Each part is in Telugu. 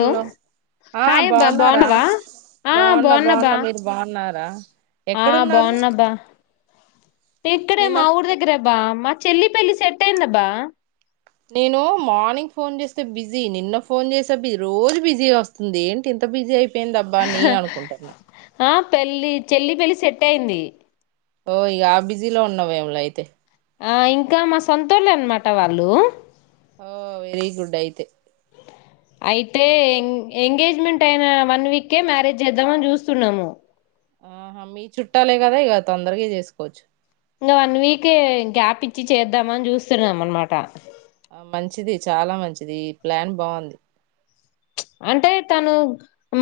హలో ఆ హాయ్ అబ్బా బాగున్నారా బాగున్నావా ఆ బాగున్న బాగున్నాబ్బా బాగున్న మీరు బాగున్ రా ఆ బాగున్న అబ్బా ఇక్కడే నిన్న మా ఊరు దగ్గర అబ్బా మ చెల్లి పెళ్లి సెట్ అయింది అబ్బా నేను మార్నింగ్ ఫోన్ చేస్తే బిజీ నిన్న ఫోన్ చేస్తే బిజీ రోజు బిజీ వస్తుంది ఏంటి ఇంత బిజీ అయిపో ఎందబ్బ నేను అనుకుంటున్నా ఆ పెళ్లి చెల్లి పెళ్లి సెట్ అయింది ఓ ఇగ ఆ బిజీ లో ఉన్నవేంలే అయితే ఆ ఇంకా మా సంతోళ్లు అనమాట వాళ్ళు ఓ వెరీ గుడ్ అయితే అయితే ఎ ఎంగేజ్మెంట్ అయిన వన్ వీకే మ్యారేజ్ చేద్దామని చూస్తున్నాము ఆహా మీ చుట్టాలే కదా ఇక తొందరగా చేసుకోవచ్చు ఇంకా వన్ వీక్ గ్యాప్ ఇచ్చి చేద్దామ అని చూస్తున్నాం అనమాట ఆ మంచిది చాలా మంచిది ఈ ప్లాన్ బాగుంది అంటే తను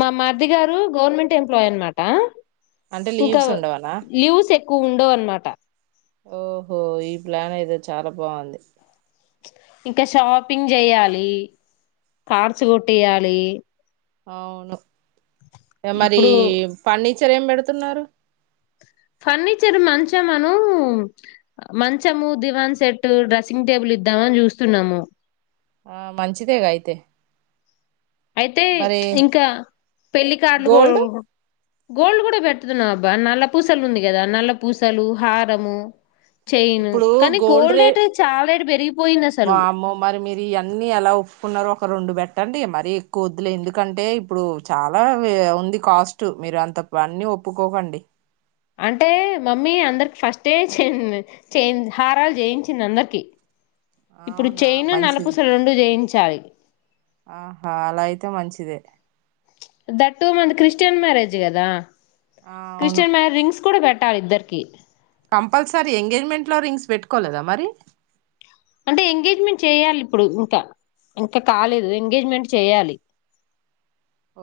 మా మరిది గారు గవర్నమెంట్ ఎంప్లాయ్ అన్నమాట అంటే ఇంకా లీవ్స్ ఉండవనా ల్యూస్ ఎ కు ఉండో అన్నమాట ఓహో ఈ ప్లాన్ అయితే చాలా బాగుంది ఇంకా షాపింగ్ చేయాలి కార్డ్స్ కొట్టేయాలి అవును ఇ మరి ఇప్పుడు పన్న సరేం పెడుతున్నారు ఫర్నిచర్ మంచం అను మంచము దివాన్ సెట్ డ్రెస్సింగ్ టేబుల్ ఇద్దామని చూస్తున్నాము ఆ మంచిదేగా అయితే అయితే మరి ఇంకా పెళ్లికార్డులు గోల్డ్ గోల్డ్ కూడా పెడుటుతున్నాం అబ్బా నల్ల పూసలు ఉంది కదా నల్ల పూసలు హారము చైన్ ఇప్పుడు కానీ గోల్డ్ రే రేట్ చాలా రేట్ పెరిగిపోయింది అసలు వామ్మో మరి మీరు ఇవన్నీ ఎలా ఒప్పుకున్నో ఒక రెండు బెట్ట అండి మరీ ఎక్కువ వద్దులే ఎందుకంటే ఇప్పుడు చాలా ఉంది కాస్ట్ మీరు అంత అన్నీ ఒప్పుకోకండి అంటే మమ్మీ అందరికి ఫస్టే చేయి హారాలు చేయించింది అందరికి ఇప్పుడు అవునా చైను మంచిది నలపుస రెండు జయించాలి ఆహా అలా అయితే మంచిదే that two month Christian marriage కదా ఆ అవును క్రిస్టియన్ మ్యాన్ రింగ్స్ కూడా పెట్టాలి ఇద్దరికి కంపల్సరీ ఎంగేజ్మెంట్ లో రింగ్స్ పెట్టుకోలేదా మరి అంటే ఎంగేజ్మెంట్ చేయాలి ఇప్పుడు ఇంకా ఇంకా కాలేదు ఎంగేజ్మెంట్ చేయాలి ఓ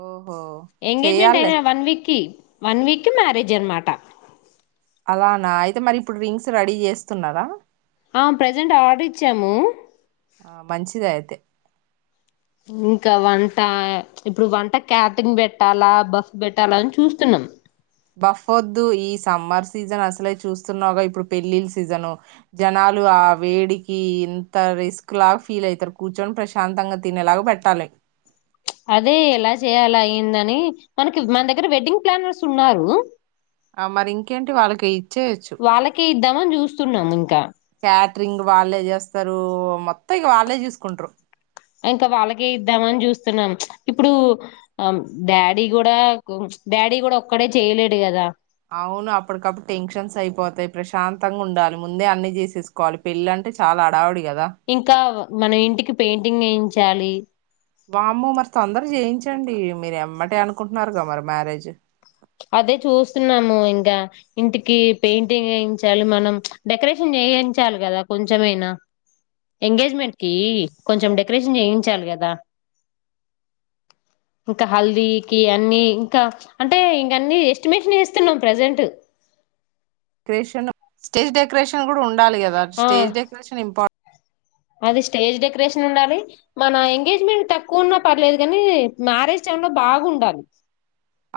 ఎంగేజ్మెంట్ అయినా వన్ వీక్ కి వన్ వీక్ మ్యారేజ్ అనమాటా అలానా అయితే మరి ఇప్పుడు రింగ్స్ రెడీ చేస్తున్నారా ఆ ప్రజెంట్ ఆర్డర్ ఇచ్చాము ఆ మంచేదే అయతే ఇంకా వంట ఇప్పుడు వంట క్యాటంగ్ పెట్టాలా బస్ పెట్టాలా అని చూస్తున్నాం బఫోదు ఈ సమ్మర్ సీజన్ అసలే చూస్తున్నావుగా ఇప్పుడు పెళ్ళిళ్ళ సీజను జనాలు ఆ వేడికి ఇంత రిస్క్ లాగా ఫీల్ అయితారు కూర్చొని ప్రశాంతంగా తినేలాగా పెట్టాలి అదే ఎలా చేయాల అయ్యందని మనకి మన దగ్గర వెడ్డింగ్ ప్లానర్స్ ఉన్నారు ఆ మరి ఇంకేంటి వాళ్ళకి ఇచ్చేయచ్చు అని చూస్తున్నాము ఇంకా క్యాటరింగ్ వాళ్ళే చేస్తారు మొత్తం ఇగ వాళ్ళే చూసుకుంటారు ఇంకా వాళ్ళకే ఇద్దామని చూస్తున్నాం ఇప్పుడు డాడీ కూడా డాడీ కూడా ఒక్కడే చేయలేడు కదా అవును అప్పటికప్పుడు టెన్షన్స్ అయిపోతాయి ప్రశాంతంగా ఉండాలి ముందే అన్ని చేసేసుకోవాలి పెళ్ళి అంటే చాలా అడావిడి ఇంకా మన ఇంటికి పెయింటింగ్ వేయించాలి బమ్మ మరి తొందర చేయించండి మీరు ఎమ్మటి అనుకుంటున్నారు కద మరి మ్యారేజ్ అదే చూస్తున్నాము ఇంకా ఇంటికి పెయింటింగ్ వయించాలి మనం డెకరేషన్ చేయించాలి కదా కొంచెమైనా ఎంగేజ్మెంట్ కి కొంచెం డెకరేషన్ చేయించాలి కదా ఇంకా హల్దీకి అన్ని ఇంకా అ అంటే ఇంక అన్ని ఎస్టిమేషన్ చేస్తున్నాం ప్రజెంట్ కేషన్ స్టేజ్ డకొరేషన్ ఉండాలి ఆ కదాటేజ్ డెకరేషన్ ఇంపార్ట్ అది స్టేజ్ డెకరేషన్ ఉండాలి మన ఎంగేజ్మెంట్ తక్కువ ఉన్నా పర్లేదు కానీ మ్యారేజ్ టైమ్ లో బాగుండాలి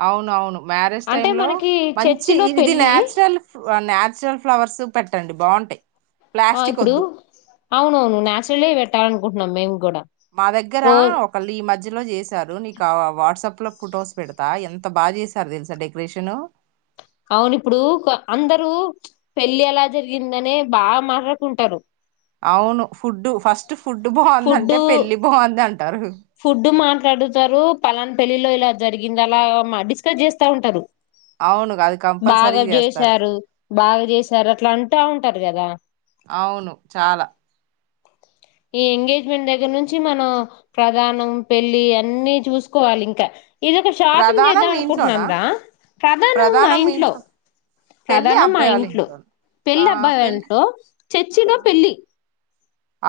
అవును అవును మ్యారేజ్ అంటే టైమ్ లో మనకి మంచి చర్చిలో ఇది పెళ్ళి చురల్ న్చురల్ ఫ్లవర్స్ పెట్ట చట్టండి బాగుంటాయి ఆ ప్లాస్టిక్ ఇప్పుడు వద్దు అవునవును నాచురలే పెట్టాలనుక టునం మేము కూడా మా దగ్గరా రో ఒకళ్ళు ఈ మధ్యలో చేశారు నీకు వాట్సాప్ ల ఫొటోస్ పెడతా ఎంత బాగా చేసారు తెలుసా డెకరేషన్ అవును ఇప్పుడు అందరూ పెళ్లి ఎలా జరిగిందనే బాగా మాట్లాడుకుంటారు అవును ఫుడ్డు ఫస్ట్ ఫుడ్ బాగుంది అంటే పెళ్లి బాగుందింటే ఫుడ్డు మ మాట్లాడుతారు పలానా పెళ్ళిలో ఇలా జరిగింది అలా డిస్కస్ చేస్తా ఉంటారు అవును అది కంపల్సరీ బాగా చేస్తారు చేసారు బాగా చేసారు అట్లా అంటా ఉం టరు గద అవును చాలా ఈ ఎంగేజ్మెంట్ దగ్గర నుంచి మనం ప్రధానం పెళ్ళి అన్నీ చూసుకోవాలి ఇంకా ఇదొక షాపింగ్ ప్రధానం చేద్దాం మీ ఇంట్లోనా అనుకుంటున్నాంరా ప్రధానం మా ఇంట్లో పెళ్ళి ప్రధానం మా అబ్బాయివాళ్ళ ఇంట్లో ఇంట్లోనా ఆ పెళ్లి పెళ్ళి అబ్బాయింట్లో చర్చిలో ఆ పెళ్లి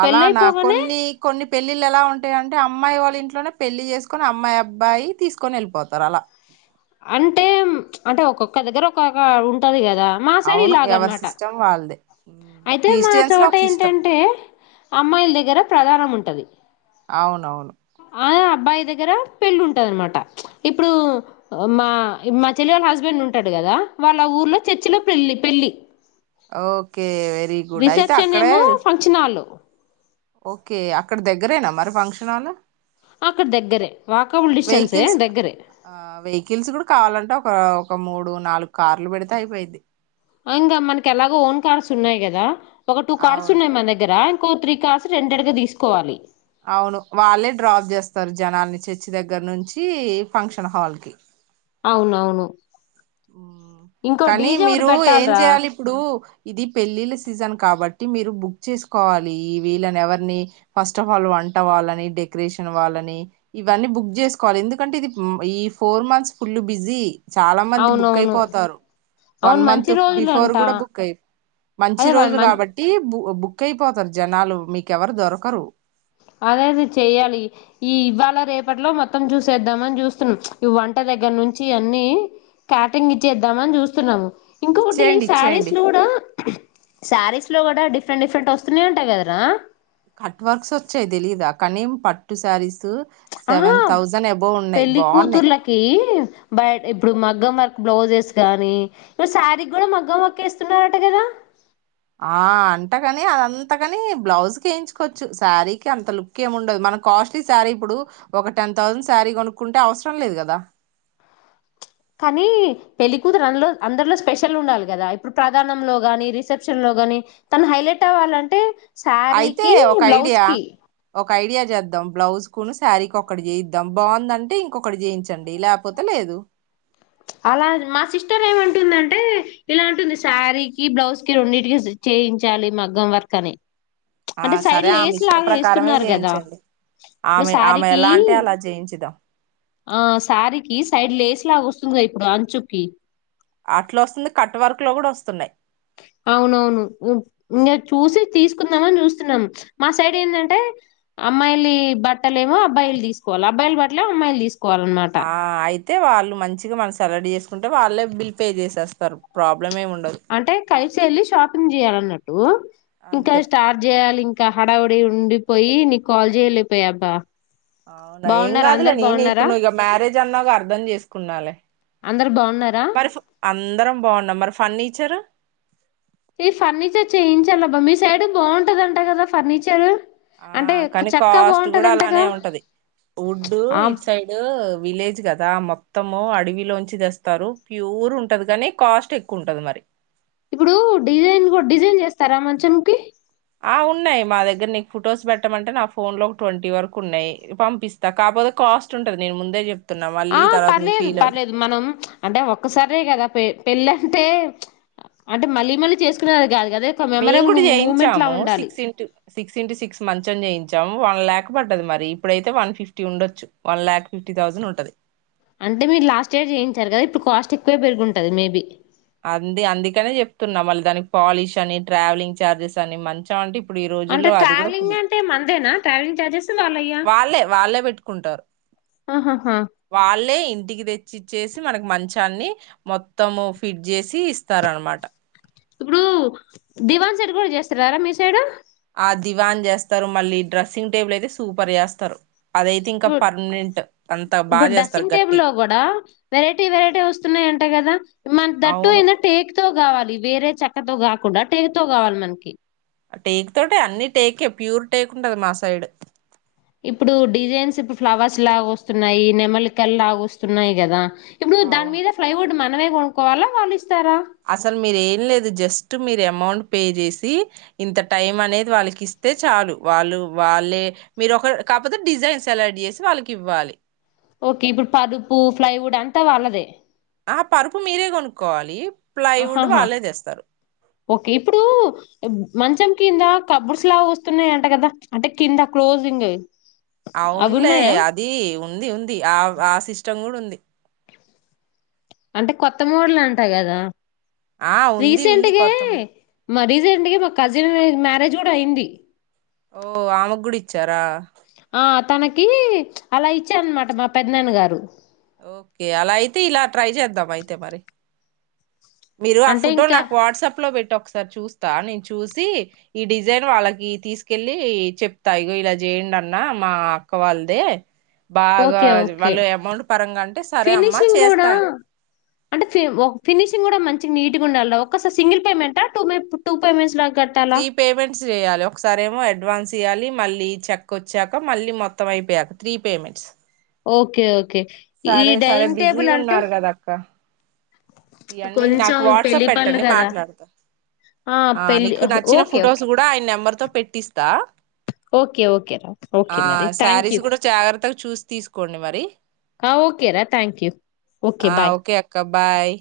పెళ్లి అలానా అయిపోగానే కొన్ని కొన్ని పె పెళ్ళిళ్ళ ఎలా ఉంటాయింటే అమ్మాయి వాళ్ళ ఇంట్లోనే పెళ్లి చేసుకొని అమ్మాయి అబ్బయి తీసుకొని వెళ్ళిపోతారు అలా అంటే ప్చ్ అంటే ఒక్కొక్క దగ్గర ఒక్కొక్క ఉంటది కదా గ మా సైడ్ అవును ఇలాగ ఎవరి అనమాట సిస్టమ్ వాళ్ళదే అయితే మా క్రిస్టియన్స్ లో చోట ఒక సిస్టమ్ ఏంటంటే అమ్మాయిల దగ్గర ప్రధానం ఉం టది అవునవును అ అబ్బాయి దగ్గర పెళ్ళి ఉంటంది అనమాట ప్చ్ ఇప్పుడు మా ఇగ మా చెల్లి వాళ్ళ హస్బెండ్ ఉంటాడు కదా వాళ్ళ ఊర్లో చర్చిలో పెళ్ళి పెళ్ళి ఓకే వెరీ గుడ్ అయితే రిసెప్షన్ అక్కడే ఏమో ఫంక్షనాల్ టవో ఓకే అక్కడ దగ్గరేనా మరి ఫంక్షనాలు అక్కడ దగ్గరే వాకబుల్ డిస్టెన్సే వెహికిల్స్ దగ్గరే ఆ వెహికిల్స్ కూడా కావాలంటే ఒక ఒక మూడు నాలుగు కార్లు పెడితే అయిపోయిది అ ఇంకా మనకి ఎలాగో ఓన్ కార్స్ ఉన్నాయి కదా ఒక టూ కార్స్ అవును ఉన్నయ్ మన దగ్గర కూ త్రీ కార్స్ రెండెడుగా తీసుకోవాలి అవును వాళ్ళే డ్రాప్ చేస్తారు జనాల్ని చర్చి దగ్గర నుంచి ఫంక్షన్ హాల్ కి అవునవును ఊ ఇంకో కానీ డీజే ఒకటి మీరు ఏం పెట్టాలరా చెయాలి ఇప్పుడు ఇది పెళ్ళిళ్ళ సీజన్ కాబ టి మీరు బుక్ చేసుకోవాలి వీళ్లని ఎవర్ని ఫస్ట్ అ ఫల్ వంట వాళ్ళని డెకరేషన్ వాళ్లని ఇవన్నీ బుక్ జేసుకోవాలి ఎందుకంటే ఇది ఈ ఫోర్ మంత్స్ ఫుల్ బిజి చాల బుక్ అవునవును అయిపోతారు వన్ అవును మంచి మంత్ బిఫోర్ రోజులంట కూడా బుక్ అయి మంచి అదే వా రోజు కాబట్టి బు ఒ బుక్ అయిపోతారు జనాలు మీకెవరు దొరకరు అదేది చెయాలి ఈ ఇవాళ రేపట్లో మొత్తం చూసేద్దామని చూస్తున్నాం ఈ వంట దగ్గర నుంచి అన్ని క్యాటింగ్ ఇచ్చేద్దామని చూస్తున్నాము ఇంకొకటి ఇచ్చేయండి శారీస్ ఇచ్చేయండి లో కూడా శారీస్ లో కూడా డిఫరెంట్ డిఫరెంట్ వస్తున్నాయి అంట కదరా కట్ వర్క్స్ వచ్చాయి తెలీద కానీం పట్టు శారీస్ తు ఆహా సెవెన్ థౌసండ్ అబోవ్ ఉన్నాయి పెళ్లి బాగున్నాయి కూతుర్లకి బయ ఇప్పుడు మగ్గం వర్కు బ్లౌజెస్ గానీ ఇప్పుడు శారీ కూడా మగ్గం వరకు వేస్తున్నారట కదా ఆ అంటగాని అదం అంతకని బ్లౌజ్ కేయించుకోవచ్చు శారీకి అంత లుక్ ఏమి ఉండదు మన కాస్ట్లీ శారీ ఇప్పుడు ఒక టెన్ థౌజండ్ శారీ కొనుక్కుంటే అవసరం లేదు కదా కానీ పెళ్ళికతురు అందులో అందరిలో స్పెషల్ ఉండాలి కదా ఇప్పుడు ప్రధానంలో గాని రిసెప్షన్ లో గాని తను హైలైట్ అవ్వాలంటే అయితే సారీకి ఒక ఐడియా బ్లౌజ్కి ఒక ఐడియా చేద్దాం బ్లౌజ్ కుని శారీకి ఒకక్కటి చేయిద్దాం బాగుందంటే ఇంకొకటి చేయించండి లేపోతే లేదు అలా మా సిస్టర్ ఏమంటుందంటే ఇలాంటుంది శారీకి బ్లౌజ్ కి రెండింటికి చేయించాలి మగ్గం వర్క్ అని ఆ అంటే సైడ్ సరే ఆమె లేస్ ఇష్ట లాగా ప్రకారమే వేస్తున్నారు కదా చేయించండి ఇప్పుడు ఆమె ఆమె శారీకి ఎలా అంటే అలా చేయించుదాం ఆ శారీకి సైడ్ లేస్ లాగోస్ స్తుంది గా ఇప్పుడు అంచుకి అట్లవస్తుంది కట్టు వరకు లో కూడా వస్తున్నాయి అవునవును ఇంగ చూసి తీసుకుందామని చూస్తున్నాము మా సైడ్ ఏందంటే అమ్మాయిలు బట్టలేమో అబ్బాయిలు తీసుకోవాలి అబ్బాయిలు బట్టలే అమ్మాయిలు తీసుకోవాలి కోవాలన్నమాట ఆ అయితే వాళ్ళు మంచిగా మనం సలాడ్ చేసుకుంటే వాళ్ళే బిల్ పే చేసేస్తారు ప్రాబ్ ప్రబ్లమే ఉండదు చె ఎల్లి షాపింగ్ చేయాలన్నట్టు ఇంకా అంతే స్టార్ట్ చేయాలి ఇం ఇకా హడా ఒడి ఉండిపోయి నీకు కాల్ చేయలేపోయ అబ్బా అవునా ఏం కాదులే నేనే ఇప్పుడు నువ్ ఇక మ్యారేజ్ అన్నావ్ గా అర్ధం చేసుకున్నాలే అందరు బావున్నారా? మరి ఇప్పుడు అందరం బాగున్నాం మరి ఫర్నిచర్ ఈ ఫర్నిచర్ చేయించాలబ్బా మీ సైడ్ బాగుంటదంట కదా ఫర్నిచరు ఆ అంటే కానీ చెక్క కాస్ట్ కూడా బావుంటదంటగా. అలానే ఉంటది వుడ్డు ఆ ఇట్ సైడ్ విలేజ్ కదా కదా మొత్తము అడవిలోంచి తెస్తారు ప్యూర్ ఉంటది గని కాస్ట్ ఎక్కువ ఉంటది మరి ఇప్పుడు డిజైన్ కు డిజైన్ చేస్తారా మంచకి ఆ ఉన్నాయి మా దగ్గర నీకు ఫొటోస్ పెట్టమంటే నా ఫోన్లో ఒక ట్వంటీ వరకు ఉన్నాయి పంపిస్తా కాకపోతే కాస్ట్ ఉంటుంది నేను ముందే చెప్ ఆ పర్లేదు పర్లేదు మనం అంటే ఒక్కసరే కదా పే పెళ్ళంటే అంటే మళ్ళీ మళ్ళీ చేసుకున్నా మేం కూడా చేయించాము ఉండాలి six into six into six మంచం చేయించాము వన్ లాక్ పడ్డది మరి ఇప్పుడైతే వన్ ఫిఫ్టీ ఉండొచ్చు వన్ ల్యాక్ ఫిఫ్టీ థౌజండ్ ఉంటది అంటే మీరు లాస్ట్ ఇయర్ చేయించారు కదా ఇప్పుడు కాస్ట్ ఎక్కువే పెరుగుంటుంది మేబీ అంది అందుకనే చెప్తున్నాం మళ్ళీ దానికి పాలిష్ అని ట్రావెలింగ్ ఛార్జెస్ అని మంచం అంటిప్పుడు అంటే ట్రావెలింగ్ అంటే మందేనా ట్రావెలింగ్ చార్జెస్ వాళ్ళ వాళ్ళే వాళ్ళే పెట్టుకుంటారు ఆహాహా వాళ్ళే ఇంటికి తెచ్చిచ్చేసి మనకి మంచాన్ని మొత్తము ఫిట్ చేసి ఇస్తార అనమాట ఇప్పుడు దివాన్ సెట్ కూడా చేస్తారారా మీ సైడ్ ఆ దివాని చేస్తారు మళ్ళీ డ్రెస్సింగ్ టేబుల్ అయితే సూపర్ చేస్తారు అదైతే ఇంకా ఇప్పు పర్మనెంట్ అంత ఇప్పుడు బాగా చేస్తారు డ్రెస్సింగ్ టేబుల్ గట్టి లో కూడా వెరైటీ వెరైటీ వస్తున్నాయి అంటే కదా మన ద ట్టు అవును ఏందంటే టేక్ తో కావాలి ది వేరే చక్కతో కాకుండా టేకు తో కావాలి మనకి టేక్ తోటి అన్ని టేకే ప్యూర్ టేక్ ఉంటదు మా సైడ్ ఇప్పుడు డిజైన్స్ ఇప్పుడు ఫ్లవర్స్ లాగా వస్తున్నాయి నెమలికలు లాగా వస్తున్నాయి కదా ఇప్పుడు దాని అవును మీద ఫ్లైవుడ్ మన మనమే కొనుక్కోవాల వాళ్ళు ఇస్ అసలు మీరు ఏం లేదు జస్ ట్ మీరు అమౌంట్ పే చేసి ఇంత టైం అనేది వాళ్ళకి ఇస్తే చాలు. వాళ్ళు వాళ్ళే మీరు ఒక కాకపోతే డిజైన్ సెలెక్ట్ చేసి వాళ్ళకి ఇవ్వాలి. ఓకే ఇప్పుడు పదుపు ఫ్లైవుడ్ అంతా వాళ్ళదే. ఆ పరుపు మీరే కొనుక్కోవాలి. ప్లైవుడ్ హాహా వాళ్ళే తెస్తారు ఓకే ఇప్పుడు మంచం కింద కబొడ్స్ లా వస్తున్నాయంట కదా అంటే కింద క్లోజింగ్. అవి అవునులే ఉన్నాయా అది ఉంది ఉంది ఆ సిస్టమ్ కూడా ఉంది. అంటే కొత్త మోడల్ అంటా కదా. ఆ ఉంది ఉంది రీసెంట్గే కొత్తమో మా రీసెంట్ గే మా కజిన్ మ్యారేజ్ కూడా అయింది. ఓ ఆమ గూడ ఇచ్చారా ఆ తనకి అలా ఇచ్చారు అన్నమాట మా పెద్దనాన్న గారు. ఓకే అలా అయితే ఇలా ట్రై చేద్దాం అయితే మరి. మీరు ఆ అంటే ఫోటో ఇంకా నాకు వాట్సాప్ లో పెట్ టు ఒక్కసారి చూస్తా నేను చూసి ఈ డిజైన్ వాళ్ళకి తీసుకెళ్లి చెప్తా ఇగో ఇలా చేయండి అన్న మా అక్క వాళ్ళదే బాగా ఓకే ఓకే వాళ్ళు అమౌంట్ పరంగాంటే సరే అమ్మా ఫినిషింగ్ గూడా చేస్తా అంటే ఫినిషింగ్ కూడా మంచి నీట్గా ఉండాలి. ఒకసారి సింగిల్ పేమెంటా టూ టూ పేమెంట్స్ లా త్రీ పేమెంట్స్ చేయాలి. ఒకసారేమో అడ్వాన్స్ తీయాలి, మళ్ళీ చెక్క వచ్చాక, మళ్ళీ మొత్తం అయిపోయాక త్రీ పేమెంట్స్. ఓకే ఓకే ఈ సరే సరే డైనింగ్ టేబుల్ బిజీగా అంటే ఉన్నారు కదా అక్క ఇయన్నీ కొంచెం నాకు వాట్సాప్ పెళ్లి పనులు పెట్టండి గదా! మాట్లాడతాను. ఆ పెళ్లి నీకు అహా! నచ్చిన ఓకే. Photos okay. కూడా ఆయన నెంబర్ తో పెట్టిస్తా ఓకే ఓకే ఓకే ఆ మరి శారీస్ థాంక్యూ కూడా జాగ్రత్తగా చూసి తీసుకోండి మరి ఓకే రా థ్యాంక్ యూ ఓకే ఆ బాయ్ అక్క బాయ్